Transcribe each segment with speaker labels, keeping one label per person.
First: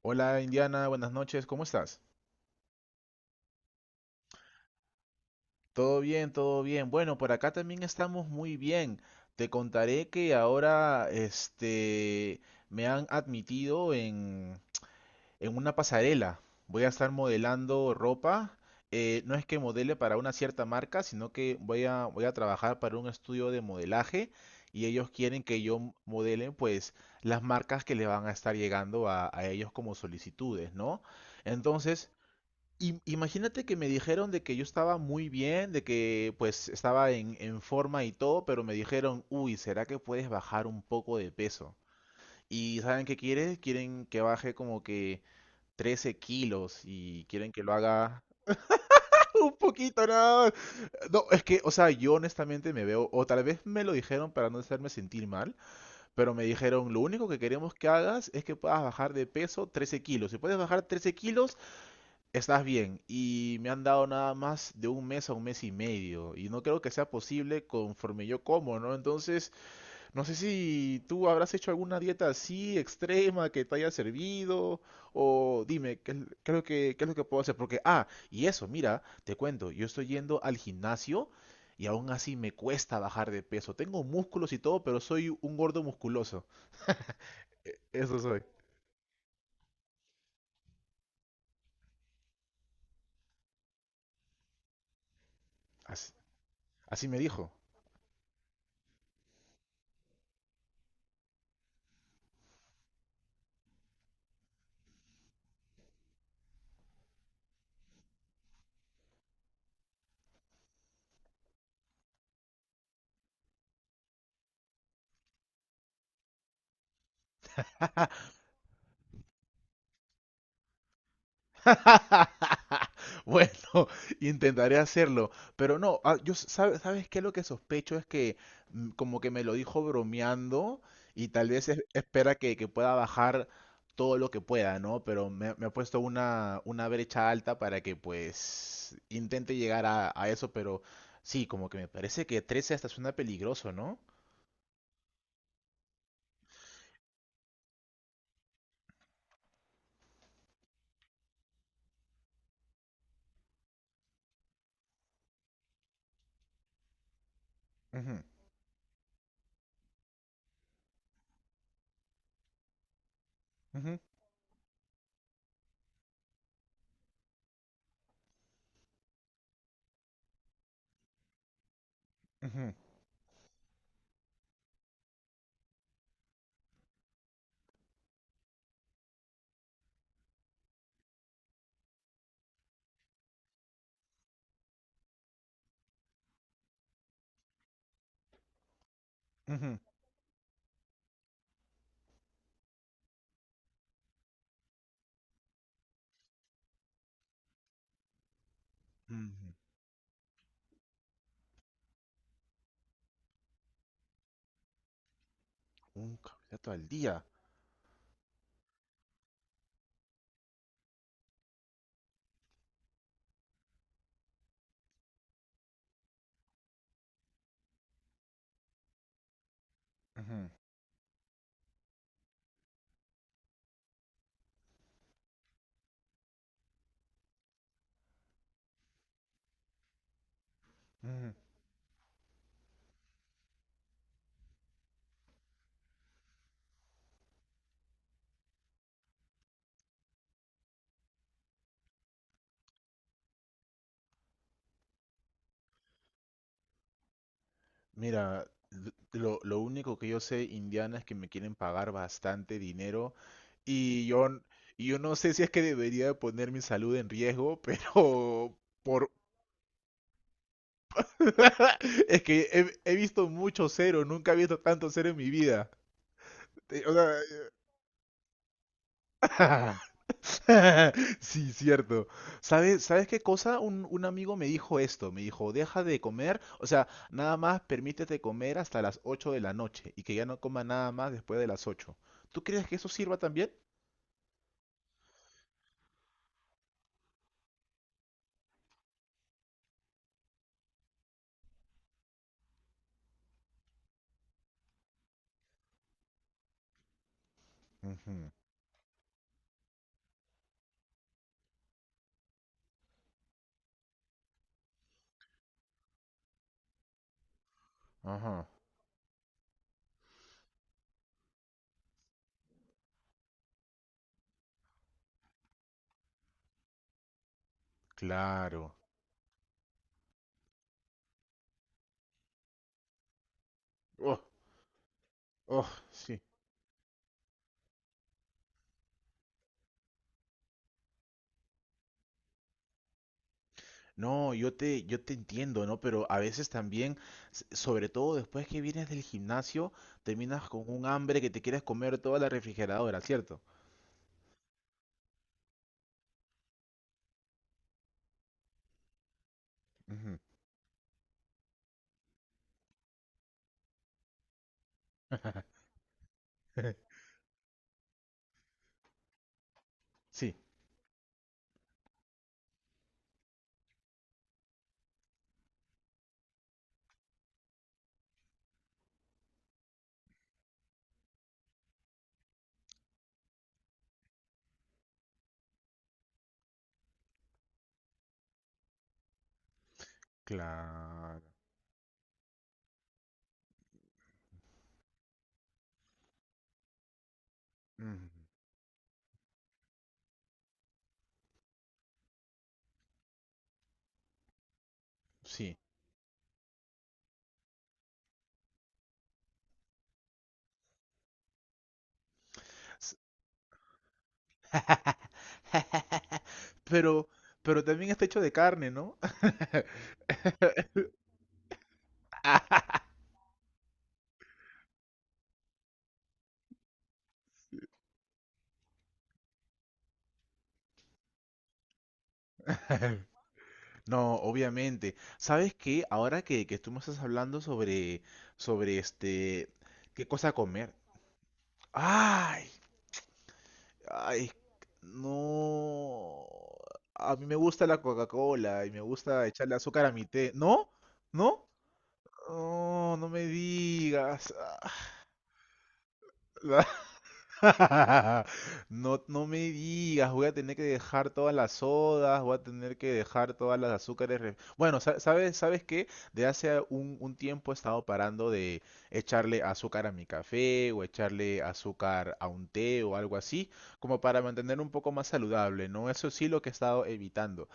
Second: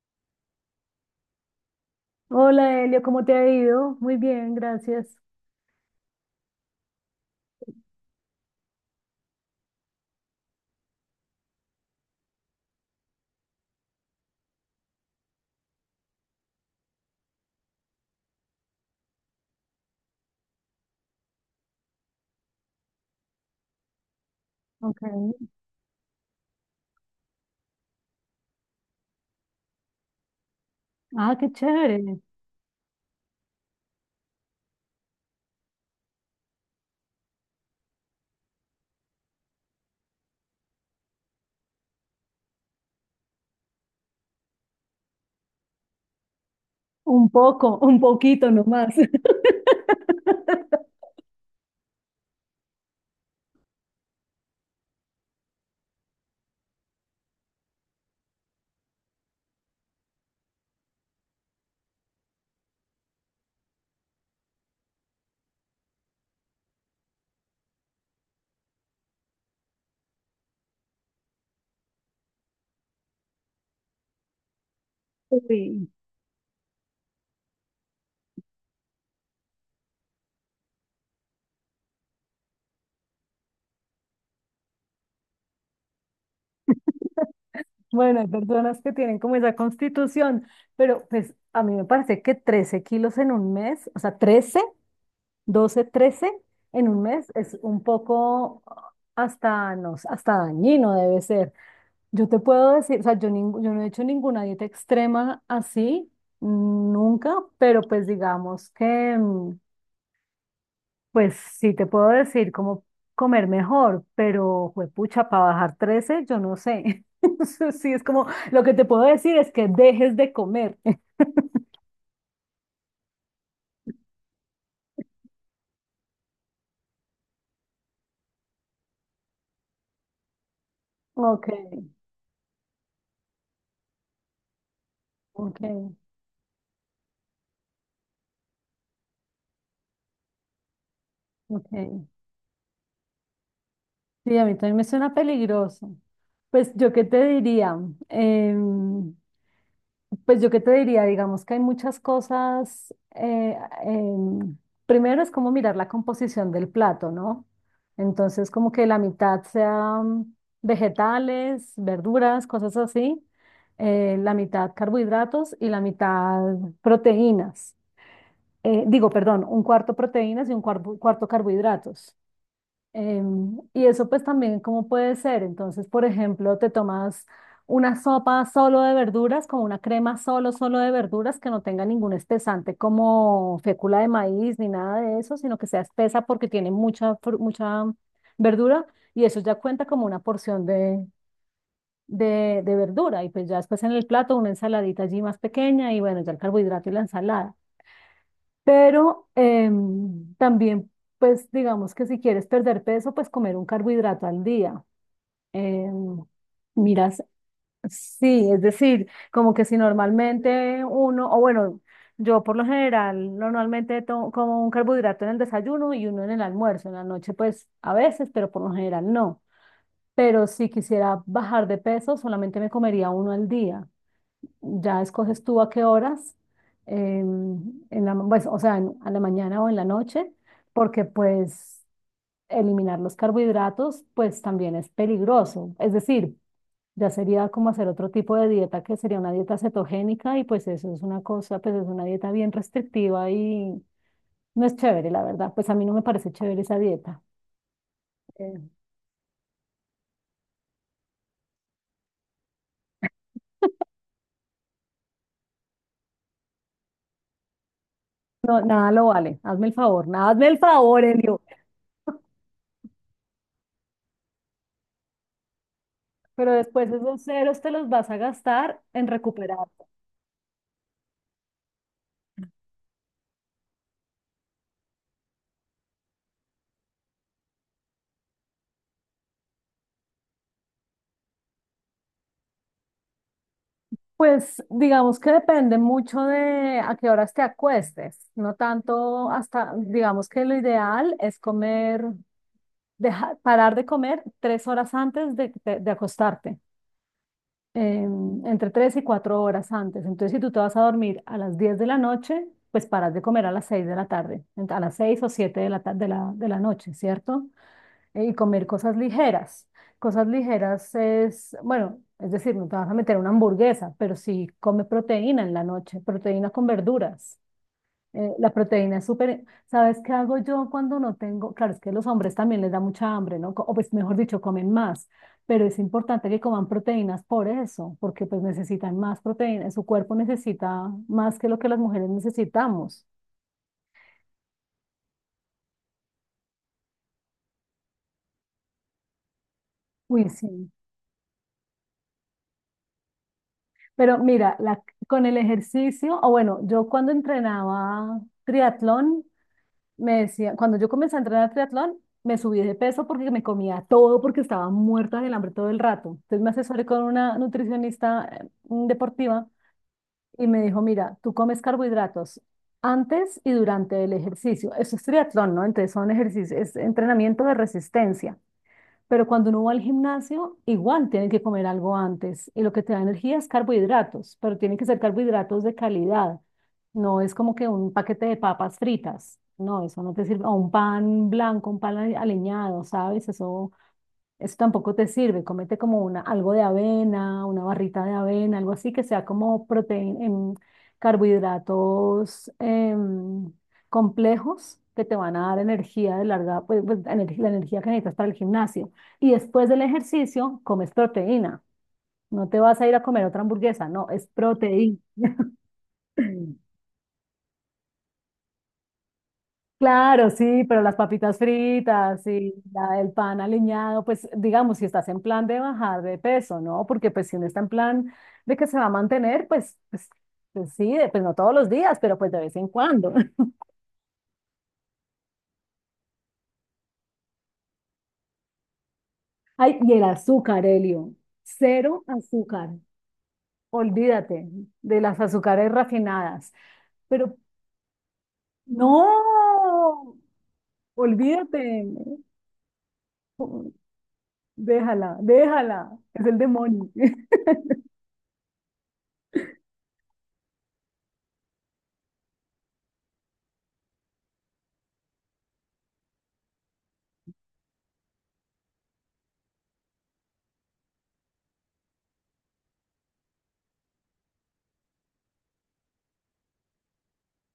Speaker 1: Hola Indiana, buenas noches, ¿cómo estás?
Speaker 2: Hola Elio, ¿cómo te ha ido? Muy bien, gracias.
Speaker 1: Todo bien, todo bien. Bueno, por acá también estamos muy bien. Te contaré que ahora me han admitido en una pasarela. Voy a estar modelando ropa. No es que modele para una cierta marca, sino que voy a trabajar para un estudio de modelaje y
Speaker 2: Ok.
Speaker 1: ellos quieren que yo modele pues las marcas que le van a estar llegando a ellos como solicitudes, ¿no?
Speaker 2: Ah, qué
Speaker 1: Entonces,
Speaker 2: chévere.
Speaker 1: Imagínate que me dijeron de que yo estaba muy bien, de que pues estaba en forma y todo, pero me dijeron, uy, ¿será que puedes bajar un poco de peso? Y ¿saben qué quieren? Quieren que baje como que 13 kilos
Speaker 2: Un
Speaker 1: y quieren que lo
Speaker 2: poco, un
Speaker 1: haga
Speaker 2: poquito nomás.
Speaker 1: un poquito nada más. No, es que, o sea, yo honestamente me veo, o tal vez me lo dijeron para no hacerme sentir mal, pero me dijeron, lo único que queremos que hagas es que puedas bajar de peso 13 kilos. Si puedes bajar 13 kilos, estás bien, y me han dado nada más de un mes a un mes y medio, y no creo que sea posible conforme yo como, ¿no? Entonces, no sé si tú habrás hecho alguna dieta así extrema que te haya servido, o
Speaker 2: Sí.
Speaker 1: dime, qué es lo qué es lo que puedo hacer? Porque, y eso, mira, te cuento, yo estoy yendo al gimnasio y aún así me cuesta bajar de peso. Tengo músculos y todo, pero soy un gordo musculoso. Eso
Speaker 2: Bueno, hay
Speaker 1: soy.
Speaker 2: personas que tienen como esa constitución, pero pues a mí me parece que 13 kilos en un mes, o sea, 13, 12,
Speaker 1: Así,
Speaker 2: 13 en un
Speaker 1: así me
Speaker 2: mes
Speaker 1: dijo.
Speaker 2: es un poco hasta, no sé, hasta dañino debe ser. Yo te puedo decir, o sea, yo no he hecho ninguna dieta extrema así, nunca, pero pues digamos que, pues sí, te puedo decir cómo comer mejor, pero juepucha para bajar 13, yo no sé. Eso sí, es como, lo que te puedo decir es que dejes de comer.
Speaker 1: Bueno, intentaré hacerlo, pero no, yo sabes, ¿sabes qué? Lo que sospecho es que como que me lo dijo bromeando y
Speaker 2: Ok,
Speaker 1: tal vez espera que pueda bajar todo lo que pueda, ¿no? Pero
Speaker 2: ok,
Speaker 1: me ha puesto una brecha alta para que pues intente llegar a eso, pero sí, como que me
Speaker 2: ok.
Speaker 1: parece que 13 hasta suena peligroso, ¿no?
Speaker 2: Sí, a mí también me suena peligroso. Pues yo qué te diría, Em, Pues yo qué te diría, digamos que hay muchas cosas. Primero es como mirar la composición del plato, ¿no?
Speaker 1: Ujú,
Speaker 2: Entonces, como que la mitad sean vegetales, verduras, cosas así,
Speaker 1: ujú,
Speaker 2: la mitad carbohidratos y la mitad proteínas. Digo, perdón, un cuarto proteínas y un cuarto carbohidratos.
Speaker 1: ujú,
Speaker 2: Y eso pues también cómo puede ser. Entonces, por ejemplo, te tomas una sopa solo de verduras, como una crema solo de verduras, que no tenga ningún espesante como fécula de maíz ni nada de eso, sino que sea espesa porque tiene mucha verdura y eso ya
Speaker 1: ujú,
Speaker 2: cuenta como una porción de verdura. Y pues ya después en el plato una ensaladita allí más pequeña y bueno, ya el carbohidrato y la ensalada. Pero
Speaker 1: ujú.
Speaker 2: también, pues digamos que si quieres perder peso, pues comer un carbohidrato al día.
Speaker 1: Un
Speaker 2: Em,
Speaker 1: carbohidrato al
Speaker 2: Miras,
Speaker 1: día.
Speaker 2: sí, es decir, como que si normalmente uno, o bueno, yo por lo general normalmente como un carbohidrato en el desayuno y uno en el almuerzo, en la noche pues a veces, pero por lo general no. Pero
Speaker 1: Ujú,
Speaker 2: si quisiera bajar de peso, solamente me comería uno al día. Ya escoges tú a qué horas, em, pues, o sea, a la mañana o en la noche, porque
Speaker 1: ujú.
Speaker 2: pues eliminar los carbohidratos pues también es peligroso. Es decir, ya sería como hacer otro tipo de dieta que sería una dieta cetogénica y pues eso es una cosa, pues es una dieta bien restrictiva y no es chévere, la verdad. Pues a mí no me parece chévere esa dieta.
Speaker 1: Mira,
Speaker 2: Eh,
Speaker 1: lo único que yo sé, Indiana, es que me quieren pagar bastante dinero y yo, n- y yo no sé si es que debería poner mi salud en riesgo, pero
Speaker 2: no, nada lo
Speaker 1: por...
Speaker 2: vale. Hazme el favor, nada, hazme el favor, Elio.
Speaker 1: Es que he visto mucho cero, nunca he visto tanto cero en mi vida.
Speaker 2: Pero después
Speaker 1: O sea,
Speaker 2: esos ceros te los vas a gastar en recuperar.
Speaker 1: sí, cierto. ¿Sabes, sabes qué cosa? Un amigo me dijo esto, me dijo, deja de comer, o sea, nada más permítete comer hasta las 8 de la noche y que ya no coma nada más después de las 8. ¿Tú crees que eso sirva también?
Speaker 2: Pues digamos que depende mucho de a qué horas te acuestes, no tanto hasta, digamos que lo ideal es comer, dejar, parar de comer 3 horas antes de acostarte, eh,
Speaker 1: Ujú,
Speaker 2: entre 3 y 4 horas antes. Entonces, si tú te vas a dormir a las 10 de la noche, pues paras de comer a las 6 de la tarde, a las 6 o 7 de la, ta- de la noche, ¿cierto? Y
Speaker 1: ajá,
Speaker 2: comer cosas ligeras. Cosas ligeras es, bueno, es decir, no te vas a meter una hamburguesa, pero sí come proteína en la noche, proteína con verduras. La
Speaker 1: claro.
Speaker 2: proteína es súper, ¿sabes qué hago yo cuando no tengo? Claro, es que los hombres también les da mucha hambre, ¿no? O pues mejor
Speaker 1: Oh,
Speaker 2: dicho, comen más, pero
Speaker 1: oh,
Speaker 2: es
Speaker 1: sí.
Speaker 2: importante que coman proteínas por eso, porque pues necesitan más proteína, su cuerpo necesita más que lo que las mujeres necesitamos.
Speaker 1: No, yo te entiendo, ¿no? Pero a veces también, sobre todo después que vienes del gimnasio,
Speaker 2: Uy,
Speaker 1: terminas con
Speaker 2: sí.
Speaker 1: un hambre que te quieres comer toda la refrigeradora, ¿cierto?
Speaker 2: Pero mira, con el ejercicio, o bueno, yo cuando entrenaba triatlón,
Speaker 1: Ujú.
Speaker 2: me decía, cuando yo comencé a entrenar triatlón, me subí de peso porque me comía todo, porque estaba muerta del hambre todo el rato. Entonces me asesoré con una nutricionista deportiva
Speaker 1: Sí,
Speaker 2: y me dijo, mira, tú comes carbohidratos antes y durante el ejercicio. Eso es triatlón, ¿no? Entonces son ejercicios, es entrenamiento de resistencia. Pero cuando uno va al gimnasio, igual tienen que comer algo antes. Y lo que te da energía es carbohidratos, pero tienen que ser carbohidratos de calidad. No es como que un paquete de papas fritas. No, eso no te sirve. O un
Speaker 1: claro.
Speaker 2: pan blanco, un pan aliñado, ¿sabes? Eso tampoco te sirve. Comete como una, algo de avena, una barrita
Speaker 1: Mm,
Speaker 2: de avena, algo así que sea como proteína, carbohidratos complejos que te van a dar
Speaker 1: sí.
Speaker 2: energía de larga, la energía que necesitas para el gimnasio. Y después del ejercicio, comes proteína. No te vas a ir
Speaker 1: S-
Speaker 2: a comer otra hamburguesa, no, es proteína.
Speaker 1: Pero, pero también está hecho de carne, ¿no?
Speaker 2: Claro, sí, pero las papitas fritas y el pan aliñado, pues digamos, si estás en plan de bajar de peso, ¿no? Porque pues si uno está en plan de que se va a mantener, pues sí, pues no todos los días, pero pues de vez en cuando.
Speaker 1: No, obviamente. ¿Sabes qué? Ahora que tú me estás hablando sobre, sobre
Speaker 2: Ay, y el
Speaker 1: qué cosa
Speaker 2: azúcar,
Speaker 1: comer.
Speaker 2: Elio, cero
Speaker 1: Ay,
Speaker 2: azúcar,
Speaker 1: ay,
Speaker 2: olvídate de las azúcares
Speaker 1: no.
Speaker 2: refinadas,
Speaker 1: A mí
Speaker 2: pero
Speaker 1: me gusta la Coca-Cola y me gusta echarle azúcar a mi
Speaker 2: no,
Speaker 1: té. ¿No? ¿No?
Speaker 2: olvídate,
Speaker 1: No, no me
Speaker 2: no,
Speaker 1: digas.
Speaker 2: déjala, déjala, es el demonio.
Speaker 1: No, no me digas, voy a tener que dejar todas las sodas, voy a tener que dejar todas las azúcares. Bueno, ¿sabes, sabes qué? De hace un tiempo he estado parando de echarle azúcar a mi café o echarle azúcar a un té o algo así, como para mantener un poco más saludable, ¿no? Eso sí lo que he estado evitando.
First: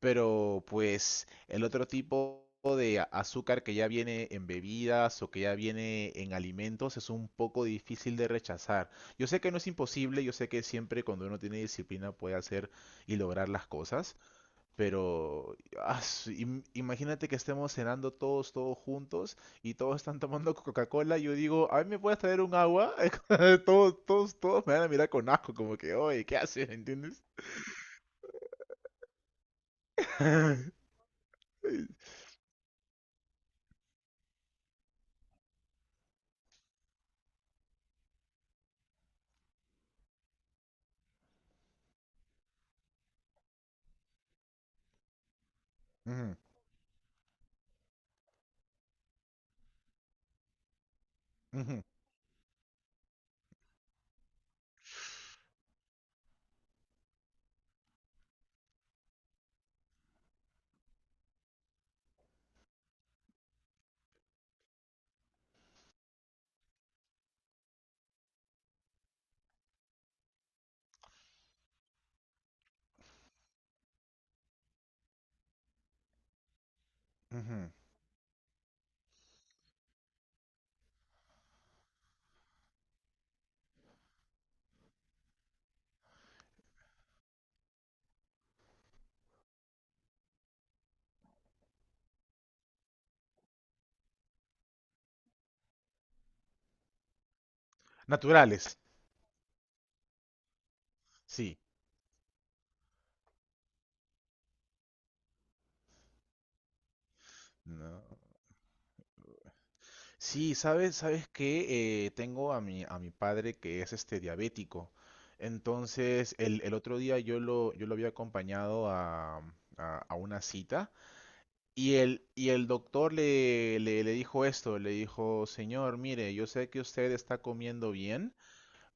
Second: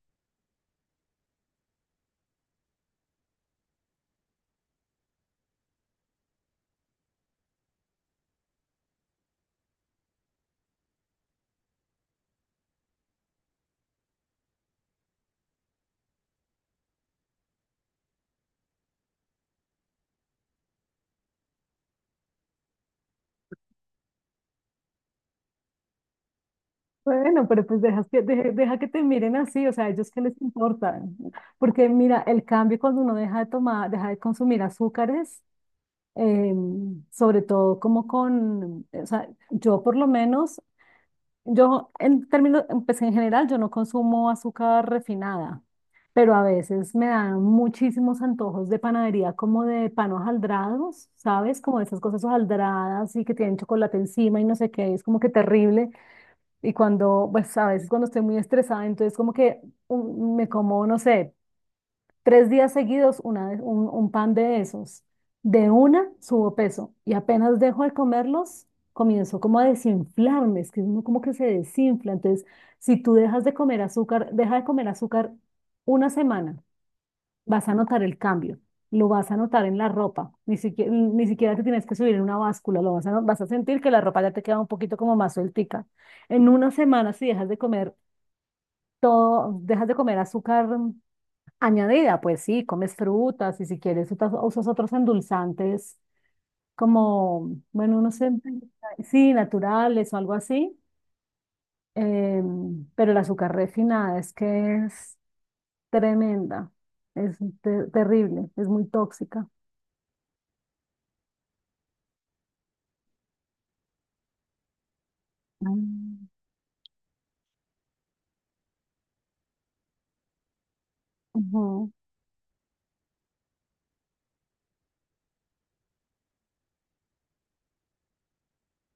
Speaker 1: Pero pues el otro tipo de azúcar que ya viene en bebidas o que ya viene en alimentos es un poco difícil de rechazar. Yo sé que no es imposible, yo sé que siempre cuando uno tiene disciplina puede hacer y lograr las cosas, pero imagínate que estemos cenando todos, todos juntos y todos están tomando Coca-Cola. Yo digo, ¿a mí me puedes traer un agua? Todos, todos, todos me van a mirar con asco, como que, oye, ¿qué haces? ¿Entiendes?
Speaker 2: Bueno, pero pues deja que te miren así, o sea, ¿a ellos qué les importa? Porque mira, el cambio cuando uno deja de tomar, deja de consumir azúcares, eh, sobre todo como con, o sea, yo por lo menos, yo en términos, pues en general yo no consumo azúcar refinada, pero
Speaker 1: Ujú,
Speaker 2: a veces me dan muchísimos antojos de panadería como de pan hojaldrados, ¿sabes? Como
Speaker 1: ujú,
Speaker 2: de esas cosas hojaldradas y que tienen chocolate encima y no sé qué, es como que terrible. Y cuando, pues a veces cuando estoy muy estresada, entonces como que me como, no sé, 3 días seguidos un pan de esos. De una subo peso y apenas dejo de comerlos, comienzo como a desinflarme, es que uno como que se desinfla. Entonces, si tú dejas de comer azúcar, deja de comer azúcar una semana vas
Speaker 1: ujú.
Speaker 2: a notar el cambio, lo vas a notar en la ropa, ni siquiera, ni siquiera te tienes que subir en una báscula, vas a sentir que la ropa ya te queda un poquito como más sueltica. En una semana, si dejas de comer todo, dejas de comer azúcar añadida, pues sí, comes frutas y si quieres usas otros endulzantes como, bueno, no sé,
Speaker 1: Naturales,
Speaker 2: sí, naturales o algo así,
Speaker 1: sí.
Speaker 2: eh, pero el azúcar refinada es que es tremenda, es
Speaker 1: No.
Speaker 2: terrible, es muy tóxica.
Speaker 1: Sí, sabes, sabes que tengo a mi padre que es este diabético. Entonces,
Speaker 2: Ah,
Speaker 1: el otro día yo lo había acompañado a una cita
Speaker 2: ujú,
Speaker 1: y el doctor le dijo esto, le dijo, señor, mire, yo sé que usted está comiendo bien.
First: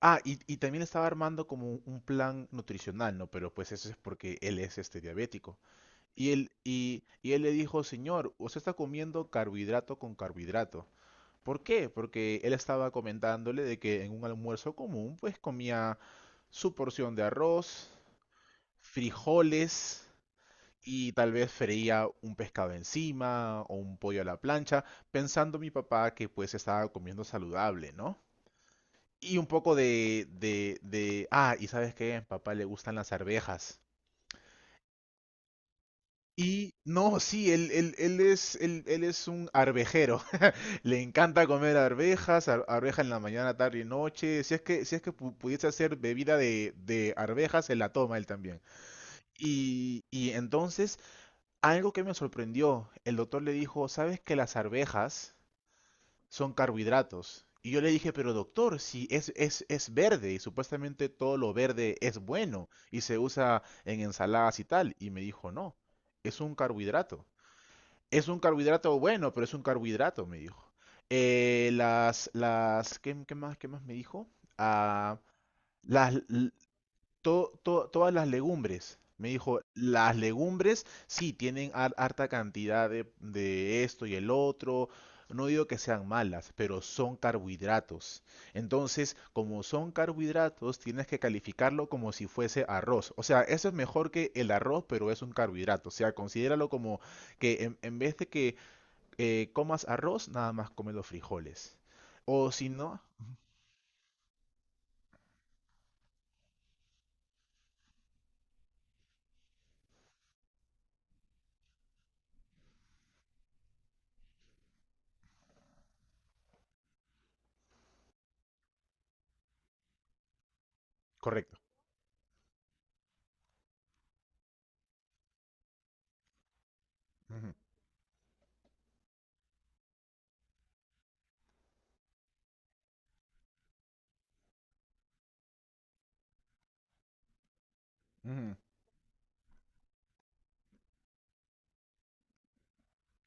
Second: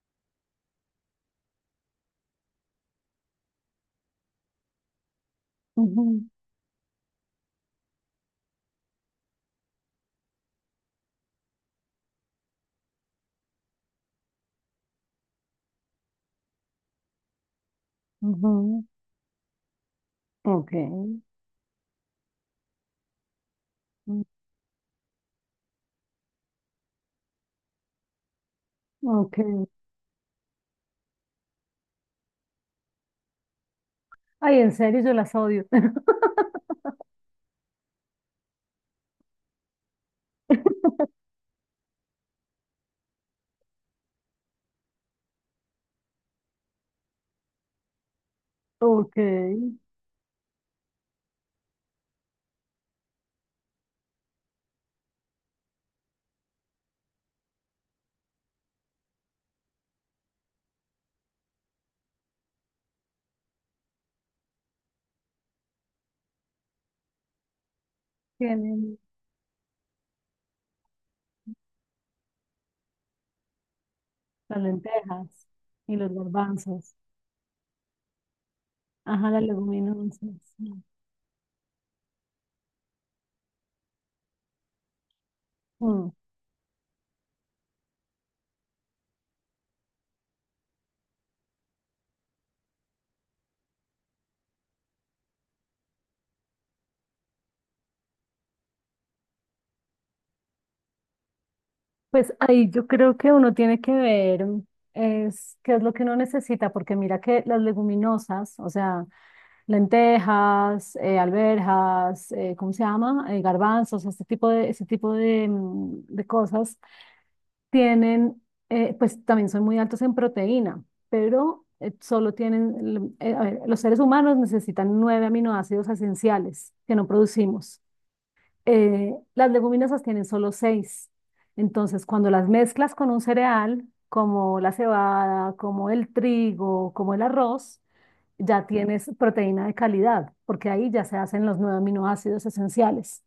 Speaker 1: Ah, y también estaba armando como un plan nutricional, ¿no? Pero pues eso es porque él es este diabético.
Speaker 2: ujú,
Speaker 1: Y él le dijo, señor, usted está comiendo carbohidrato con carbohidrato. ¿Por qué? Porque él estaba comentándole de que en un almuerzo común pues comía su porción de arroz,
Speaker 2: ujú.
Speaker 1: frijoles
Speaker 2: Ok,
Speaker 1: y tal vez freía un pescado encima o un pollo
Speaker 2: mm,
Speaker 1: a la plancha, pensando mi papá que pues estaba comiendo saludable, ¿no?
Speaker 2: ok.
Speaker 1: Y un poco y sabes qué, a papá le gustan las arvejas.
Speaker 2: Ay, en serio, yo las odio.
Speaker 1: Y no, sí, él es un arvejero. Le encanta comer arvejas, arveja en la mañana, tarde y noche. Si es que, si es que pudiese hacer bebida de arvejas, se la toma él también.
Speaker 2: Ok,
Speaker 1: Y entonces, algo que me sorprendió, el doctor le dijo, ¿sabes que las arvejas son carbohidratos? Y yo le dije, pero doctor, si es verde y supuestamente todo lo verde es bueno y se usa en ensaladas y tal. Y me dijo, no, es un carbohidrato. Es un
Speaker 2: tienen
Speaker 1: carbohidrato bueno, pero es un carbohidrato, me dijo. ¿Qué, qué más me dijo?
Speaker 2: las
Speaker 1: Ah,
Speaker 2: lentejas y los
Speaker 1: las, l-
Speaker 2: garbanzos.
Speaker 1: to- to- todas las legumbres. Me
Speaker 2: Ajá, las
Speaker 1: dijo, las
Speaker 2: leguminosas.
Speaker 1: legumbres sí tienen harta cantidad de esto y el otro. No digo que sean
Speaker 2: Mm.
Speaker 1: malas, pero son carbohidratos. Entonces, como son carbohidratos, tienes que calificarlo como si fuese arroz. O sea, eso es mejor que el arroz, pero es un carbohidrato. O sea, considéralo como que en vez de que comas arroz, nada más come los frijoles.
Speaker 2: Pues
Speaker 1: O
Speaker 2: ahí
Speaker 1: si
Speaker 2: yo
Speaker 1: no,
Speaker 2: creo que uno tiene que ver es qué es lo que uno necesita, porque mira que las leguminosas, o sea, lentejas, alberjas, ¿cómo se llama? Garbanzos, este tipo de, ese tipo de, de cosas tienen, pues también son muy altos en proteína,
Speaker 1: correcto.
Speaker 2: pero solo tienen, a ver, los seres humanos necesitan nueve aminoácidos esenciales que no
Speaker 1: Ujú,
Speaker 2: producimos. Las leguminosas tienen solo seis. Entonces, cuando las mezclas con un cereal, como la cebada, como el trigo, como el arroz,
Speaker 1: ujú.
Speaker 2: ya tienes proteína de calidad, porque ahí ya se hacen los nueve aminoácidos esenciales.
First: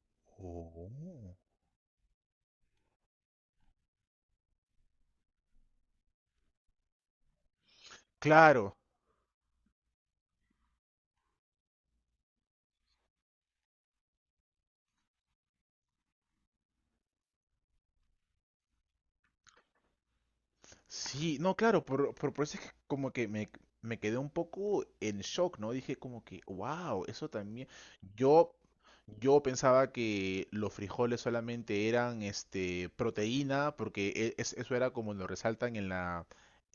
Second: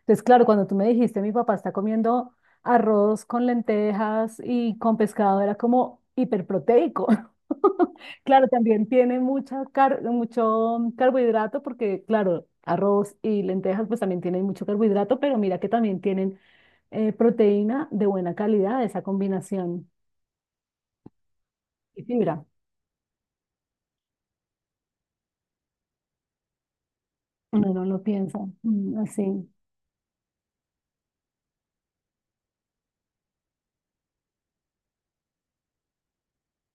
Speaker 2: Entonces, claro, cuando tú me
Speaker 1: Oh,
Speaker 2: dijiste, mi papá está comiendo arroz con lentejas y con pescado, era como hiperproteico. Claro,
Speaker 1: claro,
Speaker 2: también tiene mucho carbohidrato porque, claro, arroz y lentejas pues también tienen mucho carbohidrato, pero mira que también tienen proteína de buena calidad, esa combinación
Speaker 1: sí, no, claro,
Speaker 2: y fibra.
Speaker 1: por eso es que como que me quedé un poco en shock, ¿no? Dije como que, wow, eso también.
Speaker 2: Uno no lo piensa
Speaker 1: Yo, yo
Speaker 2: así.
Speaker 1: pensaba que los frijoles solamente eran este, proteína, porque eso era como lo resaltan en la,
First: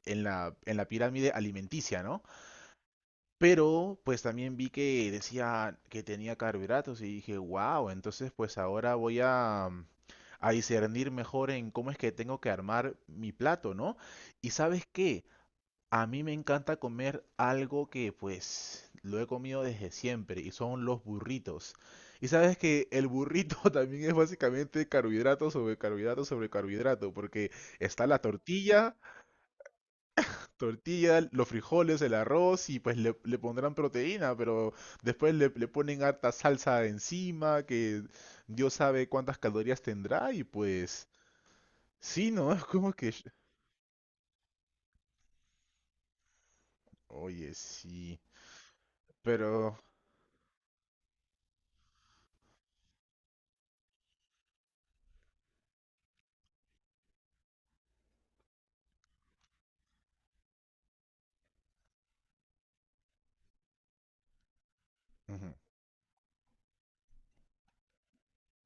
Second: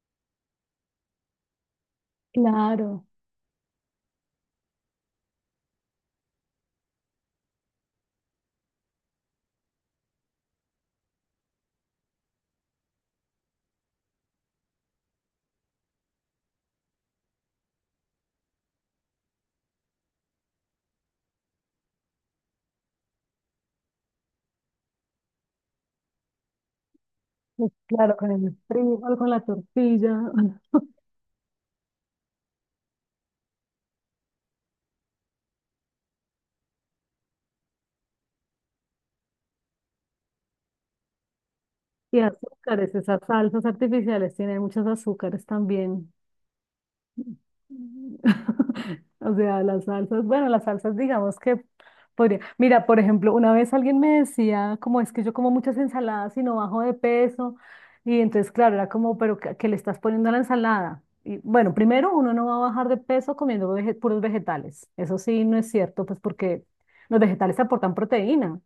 Speaker 1: en la, en la pirámide alimenticia, ¿no?
Speaker 2: Claro,
Speaker 1: Pero pues también vi que decía que tenía carbohidratos y dije, wow, entonces pues ahora voy a, a discernir mejor en cómo es que tengo que armar mi plato, ¿no? Y sabes qué, a mí me encanta comer algo que pues lo he comido desde siempre y son los burritos. Y sabes que el burrito también es básicamente carbohidrato sobre carbohidrato sobre carbohidrato, porque
Speaker 2: pues,
Speaker 1: está
Speaker 2: claro,
Speaker 1: la
Speaker 2: con el
Speaker 1: tortilla,
Speaker 2: frijol, con la tortilla.
Speaker 1: tortilla, los frijoles, el arroz y pues le pondrán proteína, pero después le ponen harta salsa encima, que Dios sabe cuántas calorías tendrá y pues
Speaker 2: Y
Speaker 1: sí, ¿no? Es como
Speaker 2: azúcares,
Speaker 1: que...
Speaker 2: esas salsas artificiales tienen muchos azúcares también.
Speaker 1: Oye, sí,
Speaker 2: O sea,
Speaker 1: pero...
Speaker 2: bueno, las salsas digamos que podría. Mira, por ejemplo, una vez alguien me decía, como es que yo como muchas ensaladas y no bajo de peso, y entonces, claro, era como, pero ¿qué le estás poniendo a la ensalada? Y bueno, primero, uno no va a bajar de peso comiendo puros vegetales. Eso sí,
Speaker 1: ujú,
Speaker 2: no es cierto, pues porque los vegetales te aportan proteína,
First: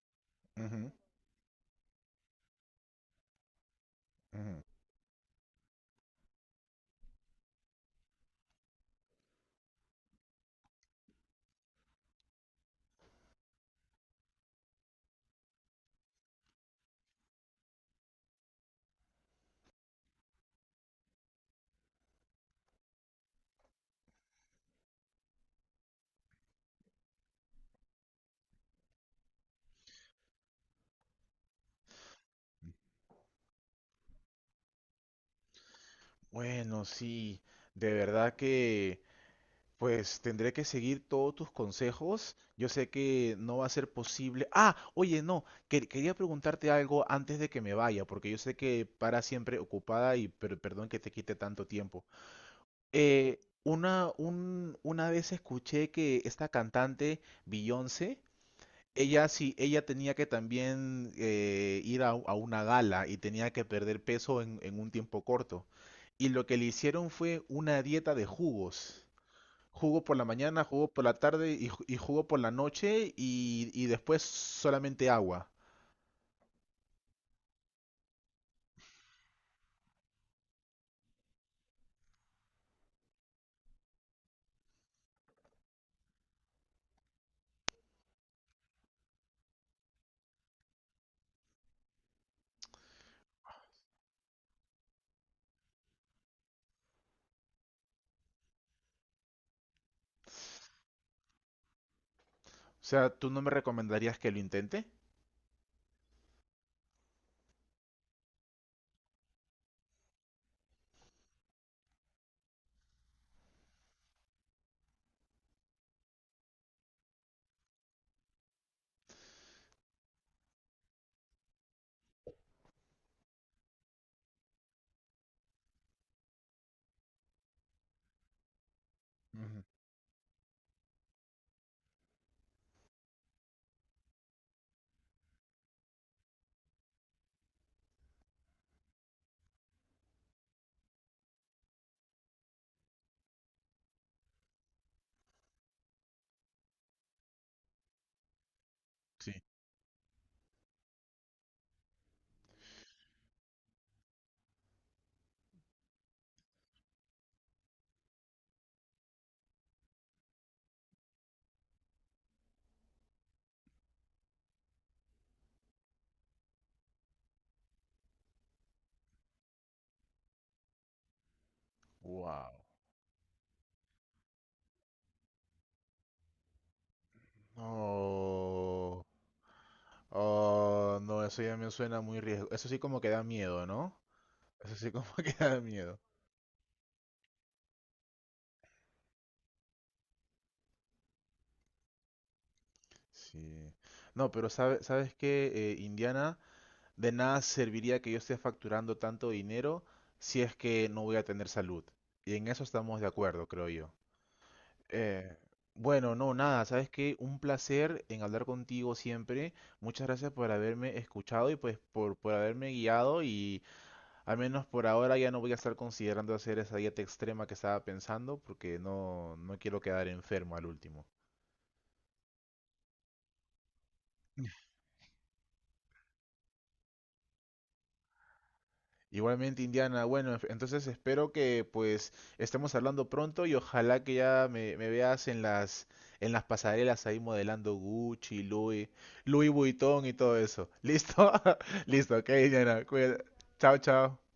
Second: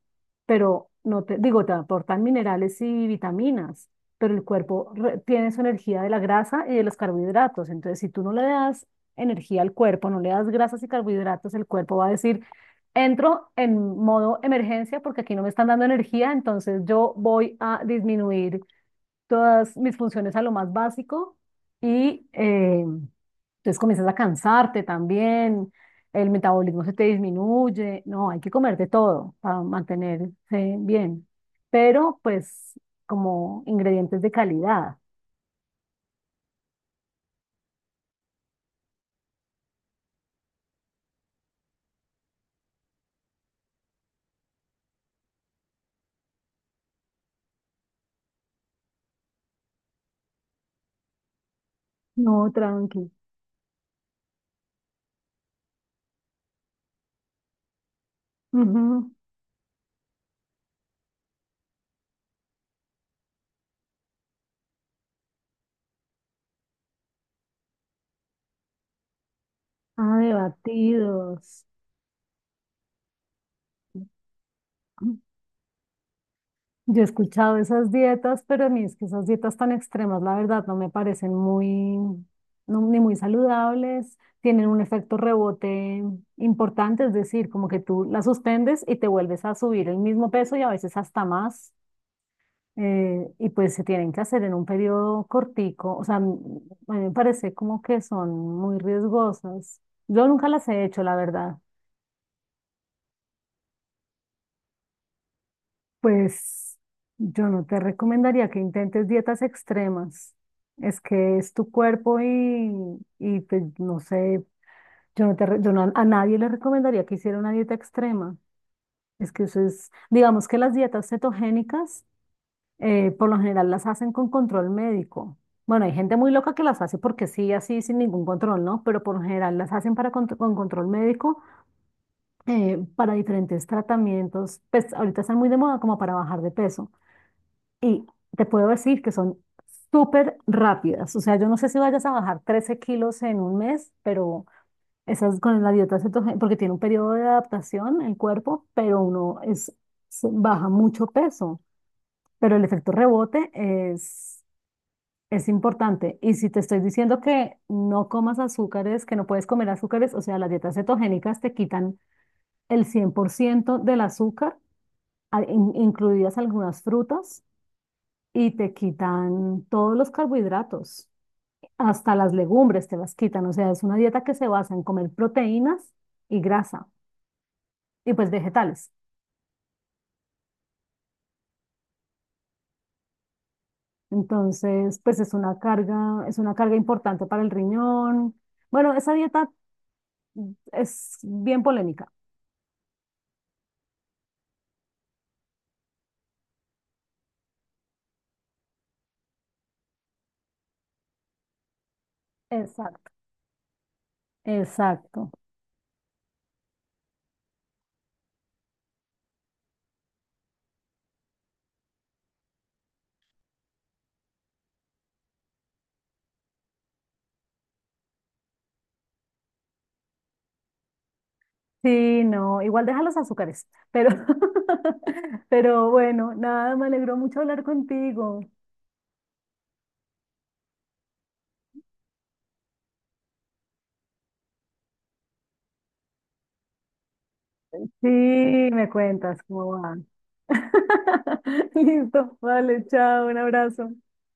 Speaker 2: pero
Speaker 1: ujú,
Speaker 2: no te, digo, te aportan minerales y vitaminas. Pero el
Speaker 1: ujú.
Speaker 2: cuerpo tiene su energía de la grasa y de los carbohidratos. Entonces, si tú no le das energía al cuerpo, no le das grasas y carbohidratos, el cuerpo va a decir, entro en modo emergencia porque aquí no me están dando energía, entonces yo voy a disminuir todas mis funciones a lo más básico y entonces comienzas a cansarte también, el metabolismo se te disminuye, no, hay que comer de todo para mantenerse bien, pero pues como ingredientes de calidad.
Speaker 1: Bueno, sí, de verdad que pues tendré que seguir todos tus consejos. Yo sé que no va a ser posible. Ah, oye, no, quería preguntarte algo antes de que me vaya, porque yo sé que para siempre ocupada y perdón que te quite tanto tiempo.
Speaker 2: No, tranqui.
Speaker 1: Eh, una vez escuché que esta cantante Beyoncé,
Speaker 2: Ujú.
Speaker 1: ella sí, ella tenía que también a una gala y tenía que perder peso en un tiempo corto. Y lo que le hicieron fue una dieta de jugos. Jugo
Speaker 2: Ah,
Speaker 1: por la
Speaker 2: de
Speaker 1: mañana, jugo por la tarde
Speaker 2: batidos.
Speaker 1: y jugo por la noche y después solamente agua.
Speaker 2: Yo he escuchado esas dietas, pero a mí es que esas dietas tan extremas, la verdad, no me parecen muy, no, ni muy saludables, tienen un efecto rebote importante, es decir, como que tú las suspendes y te vuelves a subir el mismo peso y a veces hasta más, y pues se tienen que hacer en un periodo cortico, o sea, a mí me parece como que son muy riesgosas. Yo nunca las he hecho, la verdad.
Speaker 1: O sea, ¿tú no me recomendarías que lo intente?
Speaker 2: Pues yo no te recomendaría que intentes dietas extremas. Es que es tu cuerpo y pues no sé, yo no te, re- yo no- a nadie le recomendaría que hiciera una dieta extrema. Es que eso es, digamos que las dietas cetogénicas por lo general las hacen con control médico. Bueno, hay gente muy loca que las hace porque sí, así, sin ningún control, ¿no? Pero por lo general
Speaker 1: Ujú,
Speaker 2: las hacen para con control médico, para diferentes tratamientos. Pues ahorita están muy de moda como para bajar de peso y te puedo decir que son súper rápidas. O sea, yo no sé si vayas a bajar 13 kilos en un mes, pero esas con la dieta cetogénica, porque tiene un periodo de adaptación el cuerpo, pero
Speaker 1: sí.
Speaker 2: uno es, baja mucho peso. Pero el efecto rebote es importante. Y si te estoy diciendo que no comas azúcares, que no puedes comer azúcares, o sea, las dietas cetogénicas te quitan el 100% del azúcar, incluidas algunas frutas y te quitan todos los carbohidratos, hasta las
Speaker 1: Wow.
Speaker 2: legumbres te las quitan. O sea, es una dieta que se basa en comer proteínas y grasa y pues vegetales.
Speaker 1: Oh, oh, no, eso ya me suena muy riesgo. Eso sí como que da miedo, ¿no? Eso sí
Speaker 2: Entonces,
Speaker 1: como
Speaker 2: pues
Speaker 1: que da miedo.
Speaker 2: es una carga importante para el riñón. Bueno, esa dieta es bien polémica.
Speaker 1: Sí. No, pero ¿sabes qué, Indiana? De nada serviría que yo esté facturando tanto dinero si es que no voy a tener salud. Y en eso estamos de
Speaker 2: Exacto.
Speaker 1: acuerdo, creo yo.
Speaker 2: Exacto.
Speaker 1: Eh, bueno, no, nada, sabes que un placer en hablar contigo siempre. Muchas gracias por haberme escuchado y pues por haberme guiado y al menos por ahora ya no voy a estar considerando hacer esa dieta extrema que estaba pensando porque no, no quiero quedar enfermo al último.
Speaker 2: Sí, no, igual deja los azúcares, pero, pero bueno, nada, me alegró mucho hablar contigo.
Speaker 1: Igualmente, Indiana. Bueno, entonces espero que pues estemos hablando pronto y ojalá que ya me veas en las pasarelas ahí modelando
Speaker 2: Sí,
Speaker 1: Gucci,
Speaker 2: me
Speaker 1: Louis,
Speaker 2: cuentas
Speaker 1: Louis
Speaker 2: cómo va.
Speaker 1: Vuitton y todo eso. ¿Listo? Listo, ok,
Speaker 2: Listo, vale,
Speaker 1: Indiana.
Speaker 2: chao, un
Speaker 1: Chao,
Speaker 2: abrazo.
Speaker 1: chao.